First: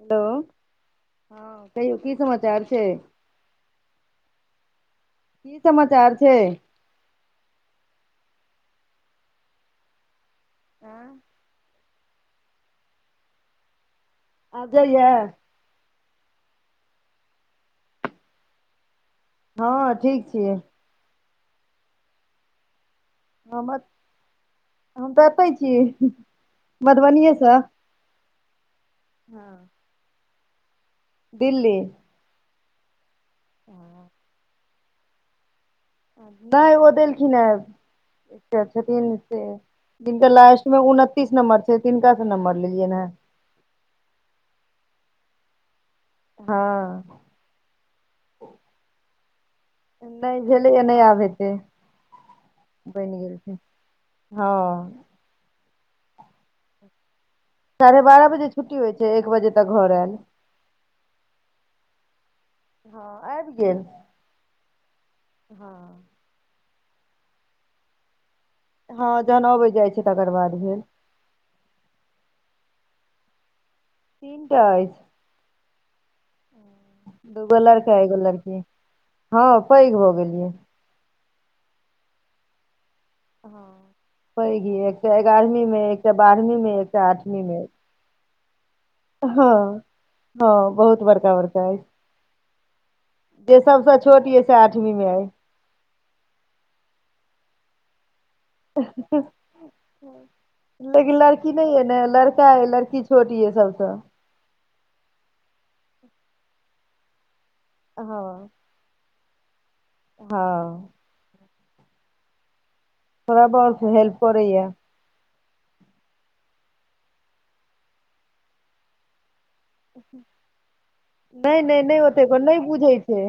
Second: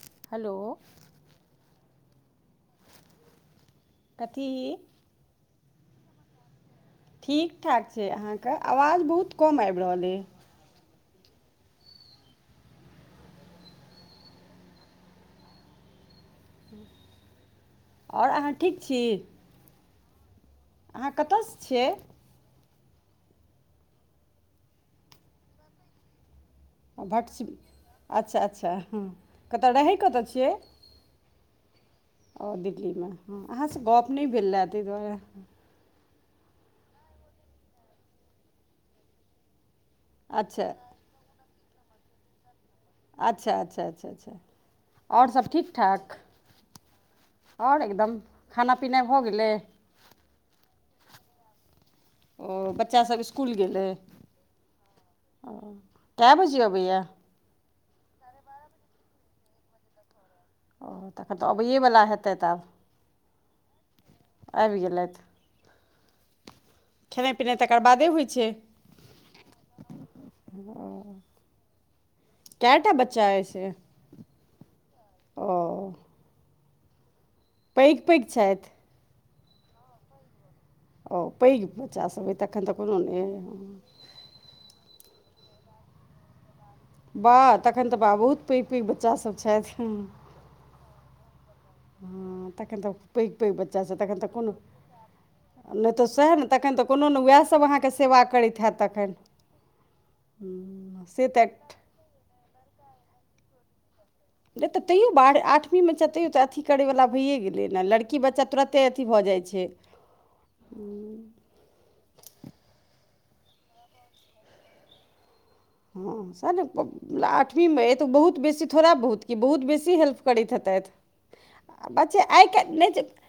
Hello! ह कहियौ की समाचार छैय। कथी की समाचार छैय। ठीक- ठाक छैय आहाँ के आवाज बहुत कम अैब रहल अैय। आँ [inaudible] आब जाय ये? और आहाँ ठीक छी? ह ठीक छिये। आहाँ कतऽ से छियै? हम हम तऽ एतै छी। [unintelligible] मधुबनीएसँ अच्छा -अच्छा ह हँ कतऽ रहैय कतऽ छियै? दिल्ली ओ दिल्ली मे हॅं, आहाँ से गप नै भेल रहेए तै दुआरे, नैय ओ देलखिन हें एकटा छथिन से, जिनका लास्ट अच्छा में उनतीस नम्बर छैय तिनका से नंबर लेलियैन हें। अच्छा -अच्छा -अच्छा- अच्छा और सब ठीक- ठाक, हॅं आओर एकदम खाना पीना भऽ गेलै। नहि भेलैए नहि आब हेतै। ओ बच्चा बनि सभ इस्कुल छै गेल अइ हँ ओ, कए बजे अबैये? साढ़े बारह बजे छुट्टी होइ छै एक बजे तक घर आयल। ओ तखन तऽ अबैए बला हेतैथ आब। हँ आबि गेल। आबि गेलथि। हँ, खेनाइ पिनाइ तकर बादे होइ छै। हँ जहन अबै जाइ छै तकर बाद भेल। कए टा बच्चा अइ से? तीन टा अइछ। ओ। दूगो पैघ लड़का एगो पैघ लड़की य छथि हँ पैघ भऽ गेल यऽ। ओ पैघ बच्चा सभ अइ तखन तऽ कोनो नहि हँ अइ। पैघ ये एकटा एगारहवीं मे अइ एकटा बारहवीं मे अइ, बा तखैन तऽ बाह बहुत पैघ पैघ बच्चा हँ सभ छथि। हँ बहुत बड़का बड़का अइ। हँ तखैन त जे सबसँ छोट येऽ से आठवीं में अइ। नहि तऽ सएह ने तखन तऽ कोनो ने उएह सभ अहाँके सेवा करैत हैत तखन हम्म, लेकिन से तऽ लड़की नहि अइ ने लड़की तैं लड़की छोट येऽ सबसँ। नहि तऽ तैयो ब आठवीं मे छैथ तैयो तऽ अथी करय बला भइए गेलै ने लड़की बच्चा हँ तुरत ते अथी भऽ जाइ छै। हँ। थोड़ा बहुत हेल्प करैये। हँ सेएह ने आठवीं मे अइ तऽ बहुत बेसी थोड़ा बहुत की बहुत बेसी हेल्प करैत नहि नहि हेतथि नहि बच्चा ओतेक आइ काल्हि बुझै नहि छै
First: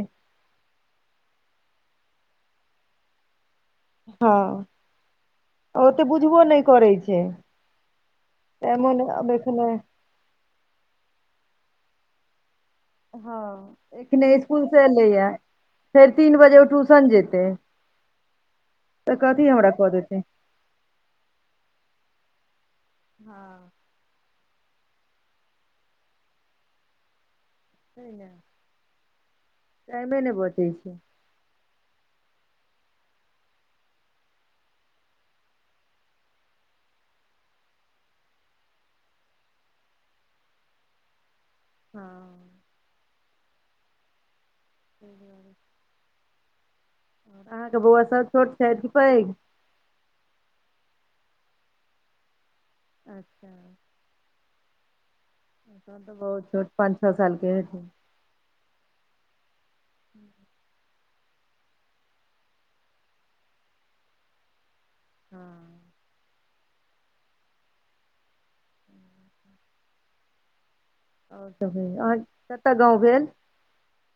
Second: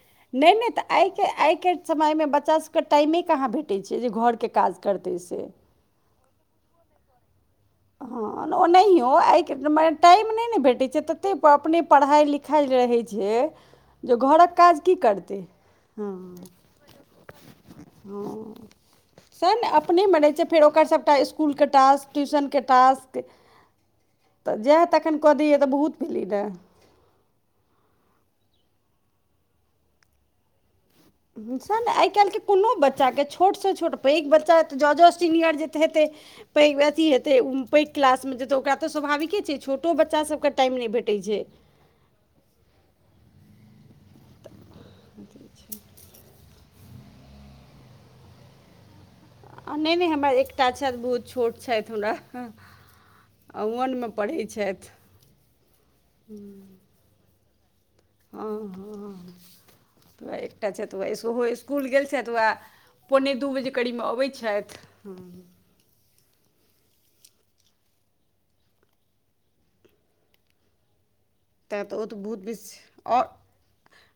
नहि तऽ आइ के आइ के समय मे बच्चा सब के टाइमे कहाँ भेट टै छै जे घरके काज करतै से। आ ओते बुझबो नहि करै छै। हँ तै मोन ओनहियो आब आइके एखने समय टाइम नहि ने भेटै छै तते अपने पढ़ाई लिखाई रहै छै। हँ जे एखने घरक इसकुल काज से की एलैया करतै। हँ फेर तीन बजे ओ ट्यूशन जेतै तऽ कथी सेएह हमरा ने कऽ अपने देतै मे रहै छै, फेर ओकर सभटा स्कुल के टास्क ट्यूशनके टास्क हँ तऽ जएह तखैन कऽ दैयेए तऽ बहुत भेलै ने। टाइमे नहि बचै छै। ट्युशन ने आइ काल्हिके कोनो बच्चाके छोटसँ छोट पैघ बच्चा तऽ जँ -जँ सीनियर जेत हेतै। पैघ अथि हेतै, ओ पैघ क्लासमे जेतै ओकरा तऽ स्वाभाविके छै, छोटो बच्चासबकेँ टाइम नहि भेटैत छै। हाँ अथी छै। अहाँके बौआ सब छोट छैथ कि पैघ। आ नहि-नहि हमरा एकटा छथि, बहुत छोट छथि हमरा। अच्छा आ वन मऽ पढ़ैत छथि। तहन तऽ बहुत छोट पाँच छ सालके हेथिन। हँ -हँ वैह एकटा छथि, वैह सेहो स्कुल गेल छथि। वैह पोने दू बजे करीबमे अबै छथि। हँ। आओर सब तैँ तऽ कहियौ, ओ तऽ अहाँ बहुत बेसी कतऽ गाँव औ भेल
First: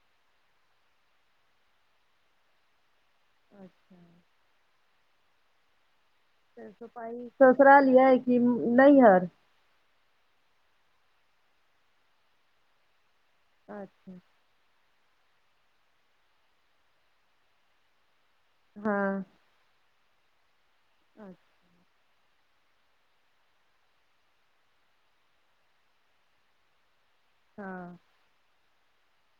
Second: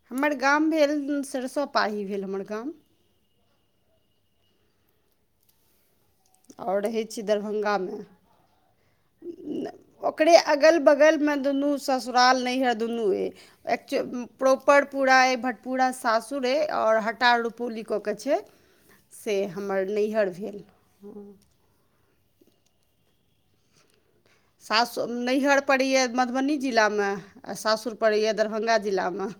हमर गाम भेल, सरसोपाही भेल हमर गाम। अच्छा। आओर रहै छी सरसोपाही ससुराल यै कि नैहर। नऽ ओकरे अगल बगलमे दुनू ससुराल, नैहर दुनू अय। हँ एक्चु प्रॉपर पूरा अइ भटपूरा सासुर अइ, आओर हटारुपौली कऽ कऽ छै हँ। से हमर नैहर भेल। हँ सासु नैहर पड़ैए मधुबनी जिला में, आ सासुर अच्छा पड़ैए दरभंगा जिला मऽ।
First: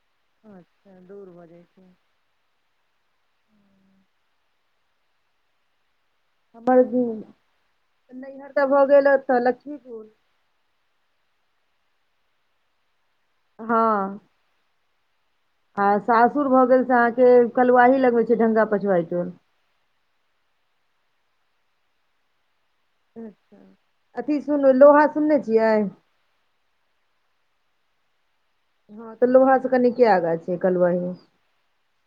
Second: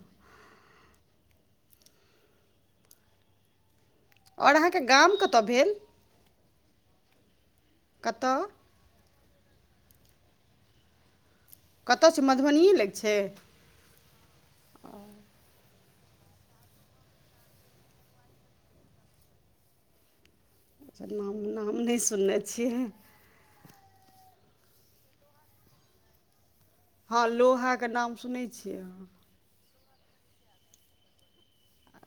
अच्छा दूर भऽ जाइ छै। अओर अहाँके गाम कतऽ भेल। हमर [unintelligible] कतय नैहर तऽ भऽ गेल ओतऽ लक्ष्मीपुुर। कतऽ छय मधुबनिए लैग छय। हँ। आ सासुर भऽ गेल से अहाँके कलुवाही लग में छै ढंगा पछुाइ टोल। अच्छा नाम-नाम नहि सुनने छियै। नहि, अथी सुनू लोहा सुनने छियै। हँ लोहा क नाम सुनै छियै। हँ तऽ लोहा से कनिके आगा छै कलवाही।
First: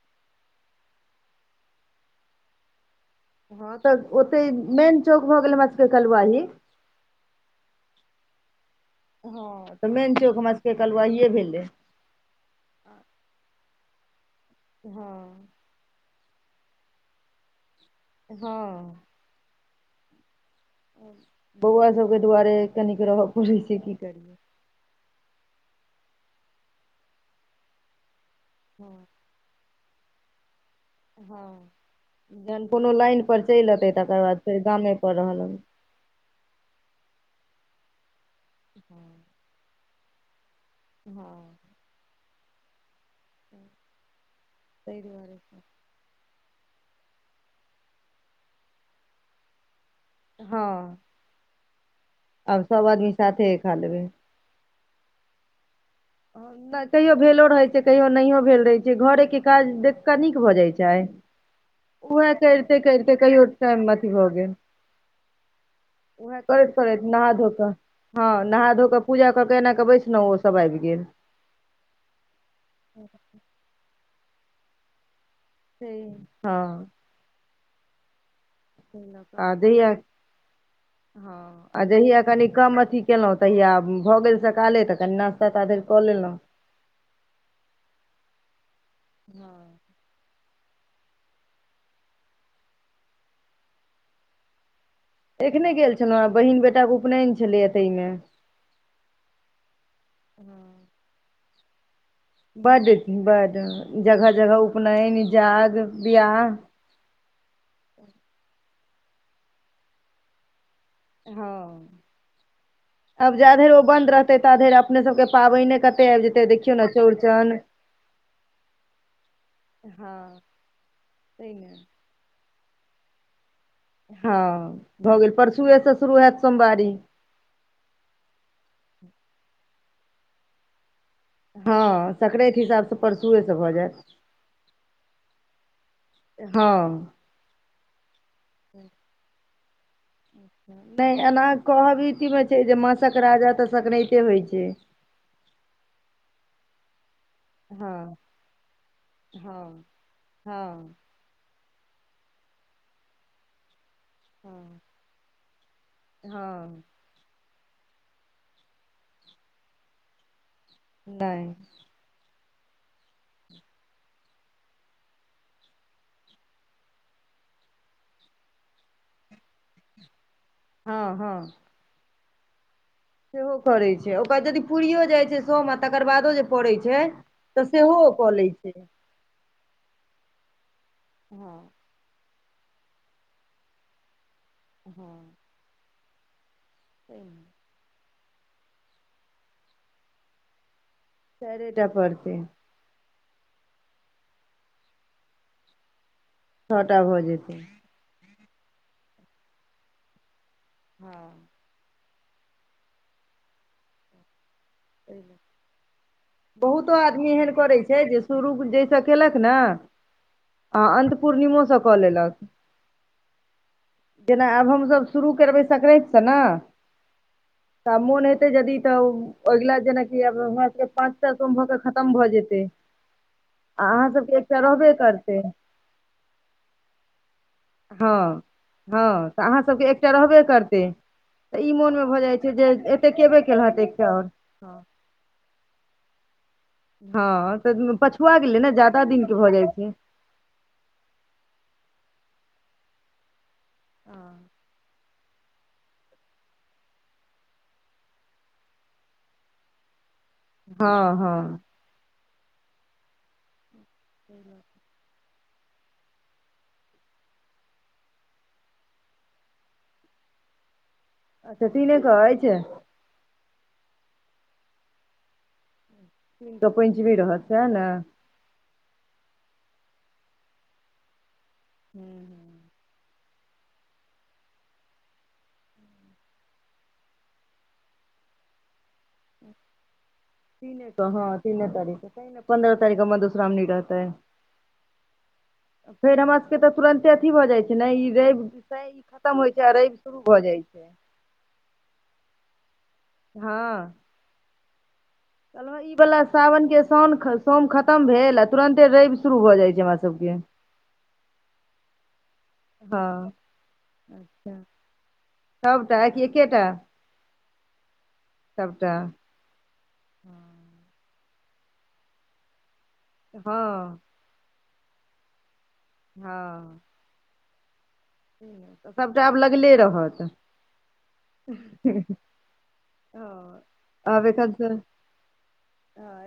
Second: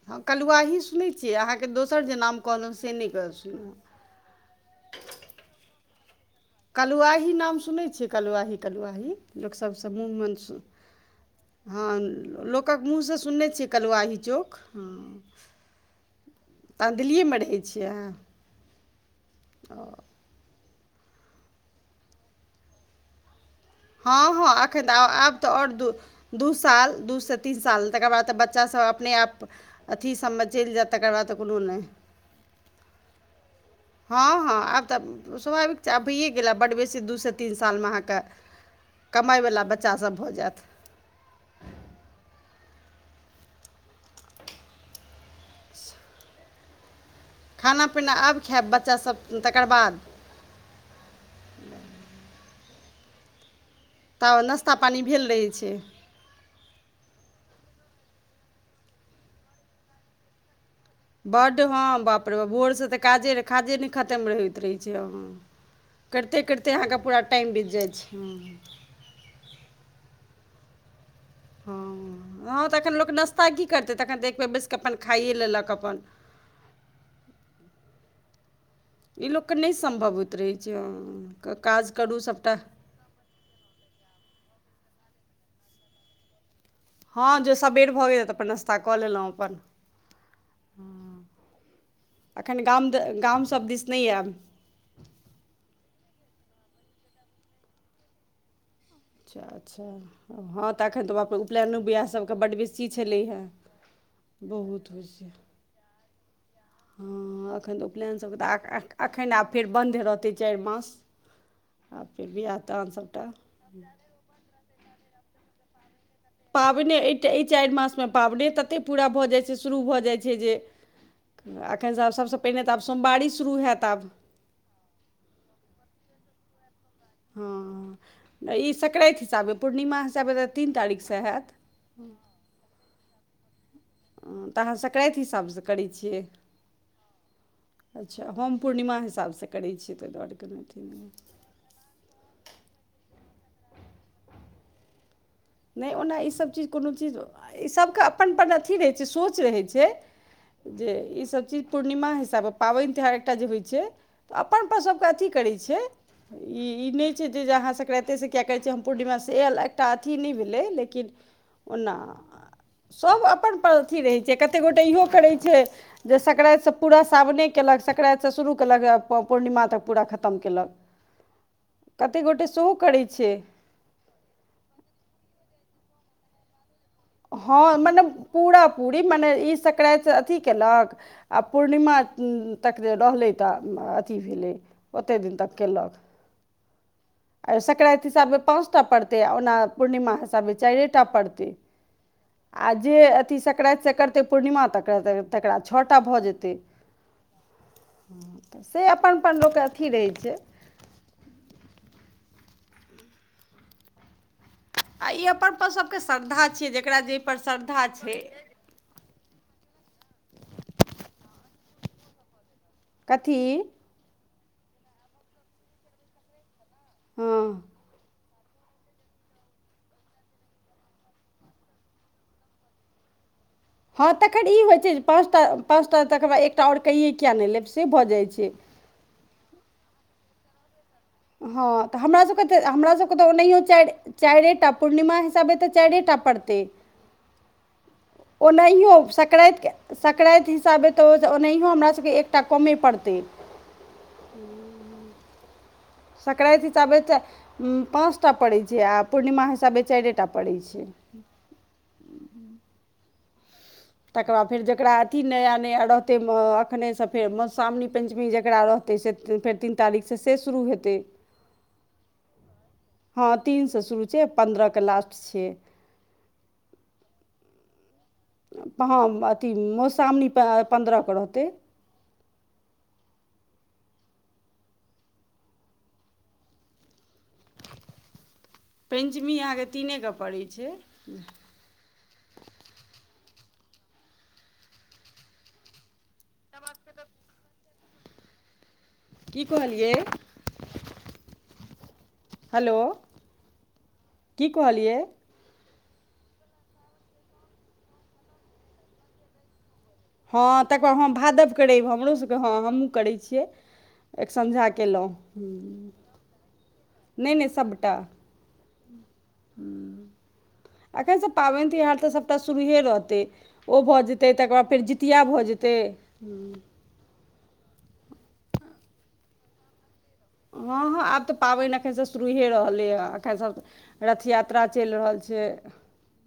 हँ कलुआही सुनै छियै, अहाँके दोसर जे नाम कहलऊ से नहि ग सु हँ तऽ ओतै, मेन चौक भऽ गेल हमरा सबके कलुवाही। कलुआही नाम सुनै छियै। कलुआही कलुवाही लोक सब हँ तऽ सँ मुंह मेन मं चौक हमरा सु, सबके कलुआहिए भेलै हँ लोक क्क मुँह सँ सुनने छियै, कलुवाही चौक हँ तऽदिल्लीये मे रहै छियै अहां। हँ। अँ बौआ सबके दुवारे कनिक रहऽ पड़ै छय कि हँ-हँ एखन तऽ आब-आब तऽ अओर दू -दू साल दू सँ तीन साल तकर बाद तऽ बच बच्चा सब हँ अपने आप अथी सबमे चलि जैत, तकर बाद तऽ कोनो हँ नहि। जहन कोनो लाइन पर चलि अतै। हँ -हँ आब तऽ स्वाभाविक चा अभी गेला बड बेसी दू से तीन सालमे अहाँके कमाय वला बच्चा सब भऽ जाएत। हां। सही कहलियै। खाना-पीना आब खाएब बच्चा सब तकर बाद। हां। आब सब आदमी साथे खा लेबै। तब नाश्ता पानी भेल रहै छै। नै कहियो भेलो रहे छै, कहियो नहियो भेल रहे छै, घरे के काज देख कऽ नीक भ जाय छै। चाय, बड्ड हँ बाप उहाए रे बाप भोरसँ तऽ कैरते-कैरते काजे कहियो काजे टाइम नहि अथी भऽ खतम गेल। होइत रहै छै हँ करिते उहाए करिते अहाँके करैत-करैत पूरा नहा धो टाइम बीत कऽ जाइ छै हां हँ नहा धो कऽ पूजा कऽ केऽ एना कऽ बैसलौ ओ सब आएब गेल। हां, हां तऽ एखन लोक नाश्ता की करतै तखन तऽ एक बेेर बैस कऽ अपन खाइये लेलक। अपन हां। ई आ लोकके नहि जहिया सम्भव होइत रहै छै हां हँ आ काज करू जहिया कनि सभटा कम अथी केलौं तहिया भऽ गेल सकाले तऽ कनि नास्ता ता धैर कऽ लेलौ। हां जे सबेर भऽ गेल तऽ अपन नाश्ता कऽ लेलौ अपन। अखैन गाम जे गाम सब दिस नै आएब। एखने गेल छलौ हय बहिन बेटा के उपनैन छलैया तै मे। अच्छा-अच्छा, हां तऽ एखन तऽ बाप रे उपलैनो बियाह सब बड, बड हां जगह-जगह बहुत उपनैन, जाग, ब्याह। हां, एखन तऽ उपलैन सबके तऽ आ ए एखन आब फेर बन्द रहतै चाएर मास। हां, आ फेर बियाह दान सभटा अब जा धैर ओ बन्द रह ते ता धैर अपने सबके पाबैने कते आएब जेतै। देखियौ ने पाबैने एट ई चौड़चन चाएर मासमे पाबैने ततेक पूरा भऽ जाय छै शुरू भऽ जाय हँ छै जे। तै का ने एखन से आब सबसे पहिने तऽ आब सोमवारी शुरू हाएत आब। हां, भऽ गेल परसुए से शुरू हाएत सोमवारी। हां, ई स्क्रैत हिसाबे पूर्णिमा हिसाबे तऽ तीन तारीक से हाएत। हां, स्क्रेत हिसाब से परसुए से भऽ जाएत। अ तऽ अहाँ स्क्रेत हिसाब से करै छियै। ए हां। अच्छा हम पूर्णिमा हिसाब से करै छियै तै दुआरे कहलौ तीन दिन। कहबीती मे छै जे मासक राजा तऽ स्क्रैते होय छै। नै ओना ई सब चीज कुनू चीज आ ई सबके हँ अपन-अपन अथी रहै छै सोच रहै हँ छै जे हँ ई सब चीज पूर्णिमा हिसाबा पाबैन तिहार एकटा जे होय छै तऽ अपन पर हँ सबके अथी करै छै हँ ई ई नै छी जे जे अहाँ सकरैते से किया करै छीये, हम पूर्णिमा से आएल एकटा अथी नै भेलै ले किन नहि ओना सब अपन पर अथी रहै छै, कते गोटा इहो करै छै। जे सक्रैत से पूरा सावने केलक सक्रैत से शुरू केलक अ पूर्णिमा तक पूरा खतम केलक। हां-हां। कते गोटा सोहो करै छै सेहो करै छै, ओकर जदि पूरियो जाय छै सोम आ तकर बादो जे पड़ै छै तऽ हां सेहो मने ओ कऽ लै पूरा छै पूरी मने ई सकरैत से अथी केलक आ हँ पूर्णिमा उम्म तक जे रहलै तऽ अथी भेलै ओते हँ दिन तक केलक। [unintelligible] अ-सकरांइत हिसाब स पाँचटा पडतय ओना पूर्णिमा हिसाबे चाइरेटा चाइरेटा पड़तय आ जे अथी सकरांइत सँ करतै पूर्णिमा त- तकरा छटा भ जेतय। छटा भऽ जेतै हुं तऽ से अपन -अपन लोकके अथी रहै छै। आ हँ- आ सही। ई अपन अपन सभके श्रद्धा छियै जकरा जयपर श्ररधा छै जयस केलक ने आ अंत पूर्णिमोसँ कऽ लेलक कथी? जेना आब हमसभ शुरू करबै सकरैंत स न हँ तऽब मोन हेत तय यदि तऽ अगिला जेनाकि आब हमरा सबके पाँचटा सोम भऽ के खतम भऽ जेतै आ अहाँ हँ, सबके तखन एकटा ई होइ रहबे छै पांसटा करतै पांसटा तकर बाद एकटा आओर कए किए नइ लेब से भऽ जाइ हँ छै -हँ- तऽ अहाँसबके एकटा रहबे करतै ई हँ, तऽ मोनमे भऽ जाइ हमरासभके छै तऽ जे एतेक हमरासभकेँ तऽ केबे ओनाहियो केलहँ तऽ एकटा आओर चाइर-चाइरेटा पूर्णिमा हिसाबे तऽ चाइरेटा परते हँ, [unintelligible] पछुआ गेलै ने जादा दिन के भऽ जाइ छै सकरैंत हिसाबे तऽ ओ -ओनाहियो हमरा सबके एकटा कमे पड़तय [inaudible] सकरैंत हिसाबे ट -उं-पाँऽस टा पड़ै छै आ पूर्णिमा हिसाबे चाइरेटा पड़ै छै। हँ हँ तकर बाद फेर जकरा तीन नया नया रहतै म-अखने सँ फेर मौश्रामनी पंचमी जेकरा रहतै से- त-फेर तीन तारीख सँ से शुरू हेतय। अच्छा तीने क अइछ? हँ तीन सँ शुरू छै पन्द्रह के लास्ट छे। तीन के पंचमी रहत सएह ने? हं -अथी-मौश्रावणी पं -पन्द्रहके रहतय। [inaudible] पेंचमी अहाँके तीने के पड़ैए तीने क हँ तीने तारिख के तांइ ने पन्द्रह तारिख के मधुश्रावणी रहतय। फेर हमरा सभके तऽ तुरन्ते अथी भऽ जाइत छै ने इ रइव तें ई खतम की होइ छै आ कहलियै रइव शुरू भऽ जाइ छै। हेलो- हँ- की कहलियै? कहलौं ई बला सावन के सोम- सोम खतम भेल आ तुरंते रइव शुरू भऽ जाइ छै हमरा सबके हँ तकर बाद हॅं भादव के रैब हमरो सबके हँ -हमहुँ करै हँ छियै एक संझा केलहुँ टा कि एकेटा? नइ- नइ सबटा सबटा एखैन से पाबैन तिहार तऽ सभटा शुरुहे रहतय ओ हँ भऽ जेत- तै - तकर बाद फेर जीतिया भऽ जेतै हँ सबटा आब लगले रहत। हँ हँ आब तऽ पाबैन एखन सँ शुरूए रहलैए एखन सब। हँ रथ यात्रा चैल रहल छै।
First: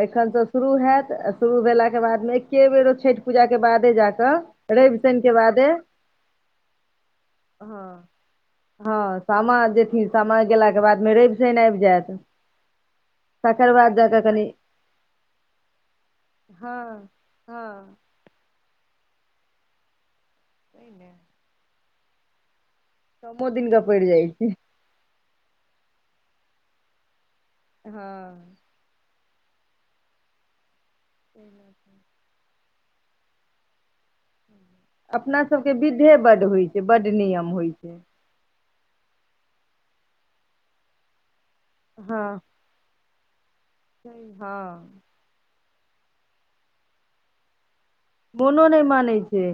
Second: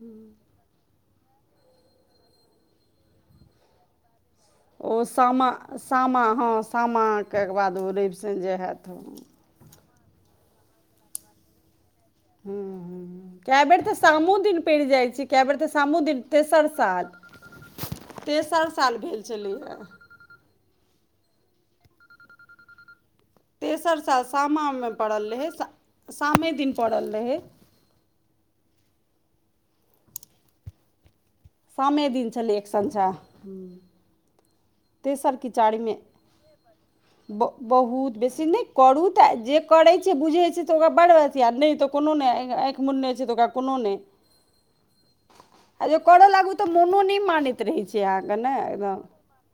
एखन सँ शुरू हेएत आ शुरू भेला के बाद मे एके बेर ओ छैठ पूजा के बादे जा कऽ। ओ सामा सामा हँ सामा। हँ हँ सामा जेथिन सामा गेला के बाद मे रैव- शैन आइब जेएत। हूँ हूँ। कए बेर तऽ सामो कनि दिन पैड़ जाइ छै कए बेर तऽ सामो दिन तेसर हँ साल। हँ तेसर साल भेल छेलै हेँ। ओयले। कमो दिनके तेसर पड़ि साल जाइ छै सामा मे पड़ल रहै सा सामे दिन पड़ल रहै। हँ। सामे दिन छेलै एकसंझा। तेसर अपना कि सबके चारीमे विधे बड्ड होइ छै बड्ड ब नियम होइ छै -बहुत बेसी नै। करू तऽ जे करै छै बुझै छै तऽ ओकरा बड़ अथी नै तऽ कोनो नै। नून नै छै तऽ ओकरा कोनो नै। छै हँ। आ जऽ कड़ लागू तऽ मोनो नै मानैत त रहै छै अहाँके ने मोनो नै एकदम मानै छै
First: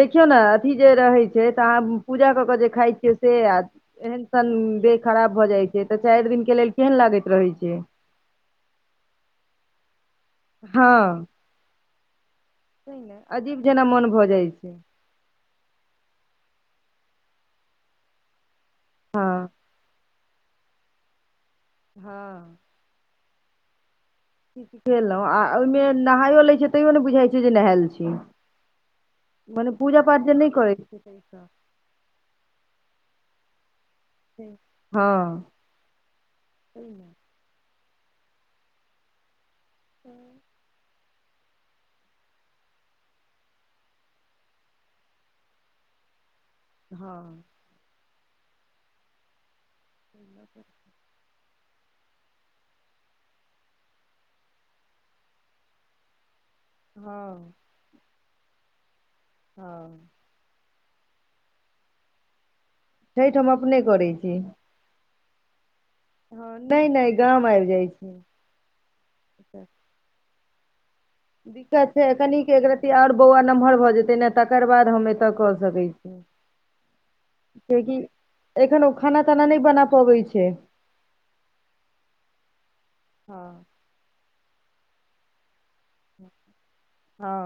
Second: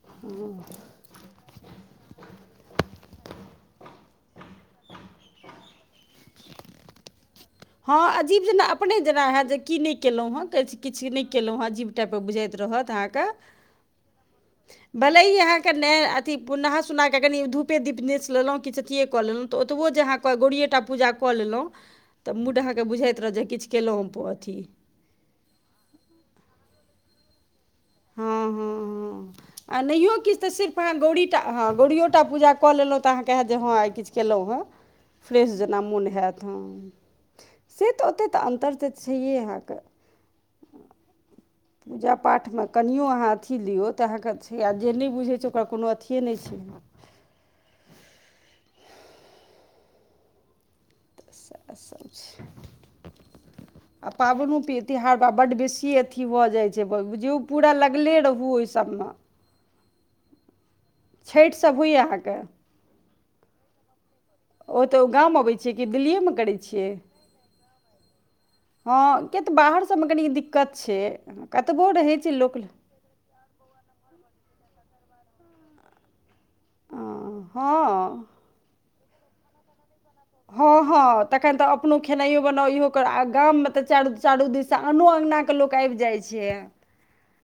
देखियौ ने अथी जे रहै छै तऽ आहाँ पूजा कऽ के जे खाइ छियै से आ एहन सन देह खराब भऽ जाय छै तऽ चैर दिन के लेल केहन लागैत रहै छै। हँ अजीव जेना अपने जेना हेएत जे की नै केलौ हेँ किछ नै हँ केलौ हँ अजीव टाइप कऽ बुझाइत रहत आहाँ के अजीब जेना मोन भऽ जाइ छै भले ही आहाँके न अथी नहा सुना क कनि धूपे दीप नेस लेलौ। किछ अथिए कऽ हँ लेलौ तऽ ओतबो जे अहाँ गौरीयेटा पूजा कऽ लेलौ। हँ तऽ मूड अहाँकेँ बुझाइत रहत जे किछ केलौ हम अपन सिखेलौ आ ओहिमे नहायो लै छियै तैयो नै बुझाइत छै जे नहायएल छी। हँ हँ हँ मने आ पूजा नहियो पाठ जे किछ तऽ नहि करै सिर्फ छै अहाँ से गौरी टा तऽ हँ गौरीयो। सबटा पूजा कऽ लेलौ तऽ आहाँ के हेएत जे हँआय किछ केलौ हेँ हँ फ्रेश जेना मोन हेएत हँ। सही ने। से तऽ ओते तऽ अन्तर तऽ छैहे अहाँ के हूँ। पूजा पाठमे कनियो अहाँ अथी लियौ तऽ अहाँकेँ छै आ जे नै बुझै छै ओकरा कोनो अथिए नै छै। हँ। तैय लऽ कऽ। तऽ सेह सब छै। आ पाबनो पि त्यहार बड बेसी अथी भऽ जाय बुझयो हँ पूरा लगले रहू ओय सबमे हँ। छैठ सब होय या आहाँके। छैठ हम अपने करै छी। ओतऽ गाम अबै छियै कि दिल्लिएमे करै हँ छियै। नहि नहि गाम आबि जाइ छी हँ किया तऽ अच्छा बाहर सबमे कनी दिक्कत छै। कतबो दिक्कत छै रहै कनि लोक आ, एकरत्ती ओर बौआ नम्हर भऽ जेतै ने तकर बाद हम एतऽ कऽ सकै छी। किआकि हँ एखन ओ खाना ताना नहि बना पबै छैय। हँ हँ तखन तऽ अपनो खेनाइयो बनाउ इहो कर आ हँ गाममे तऽ चारू-चारू दिससँ आनो अंगना के लोक आबि जाय छैय। हँ।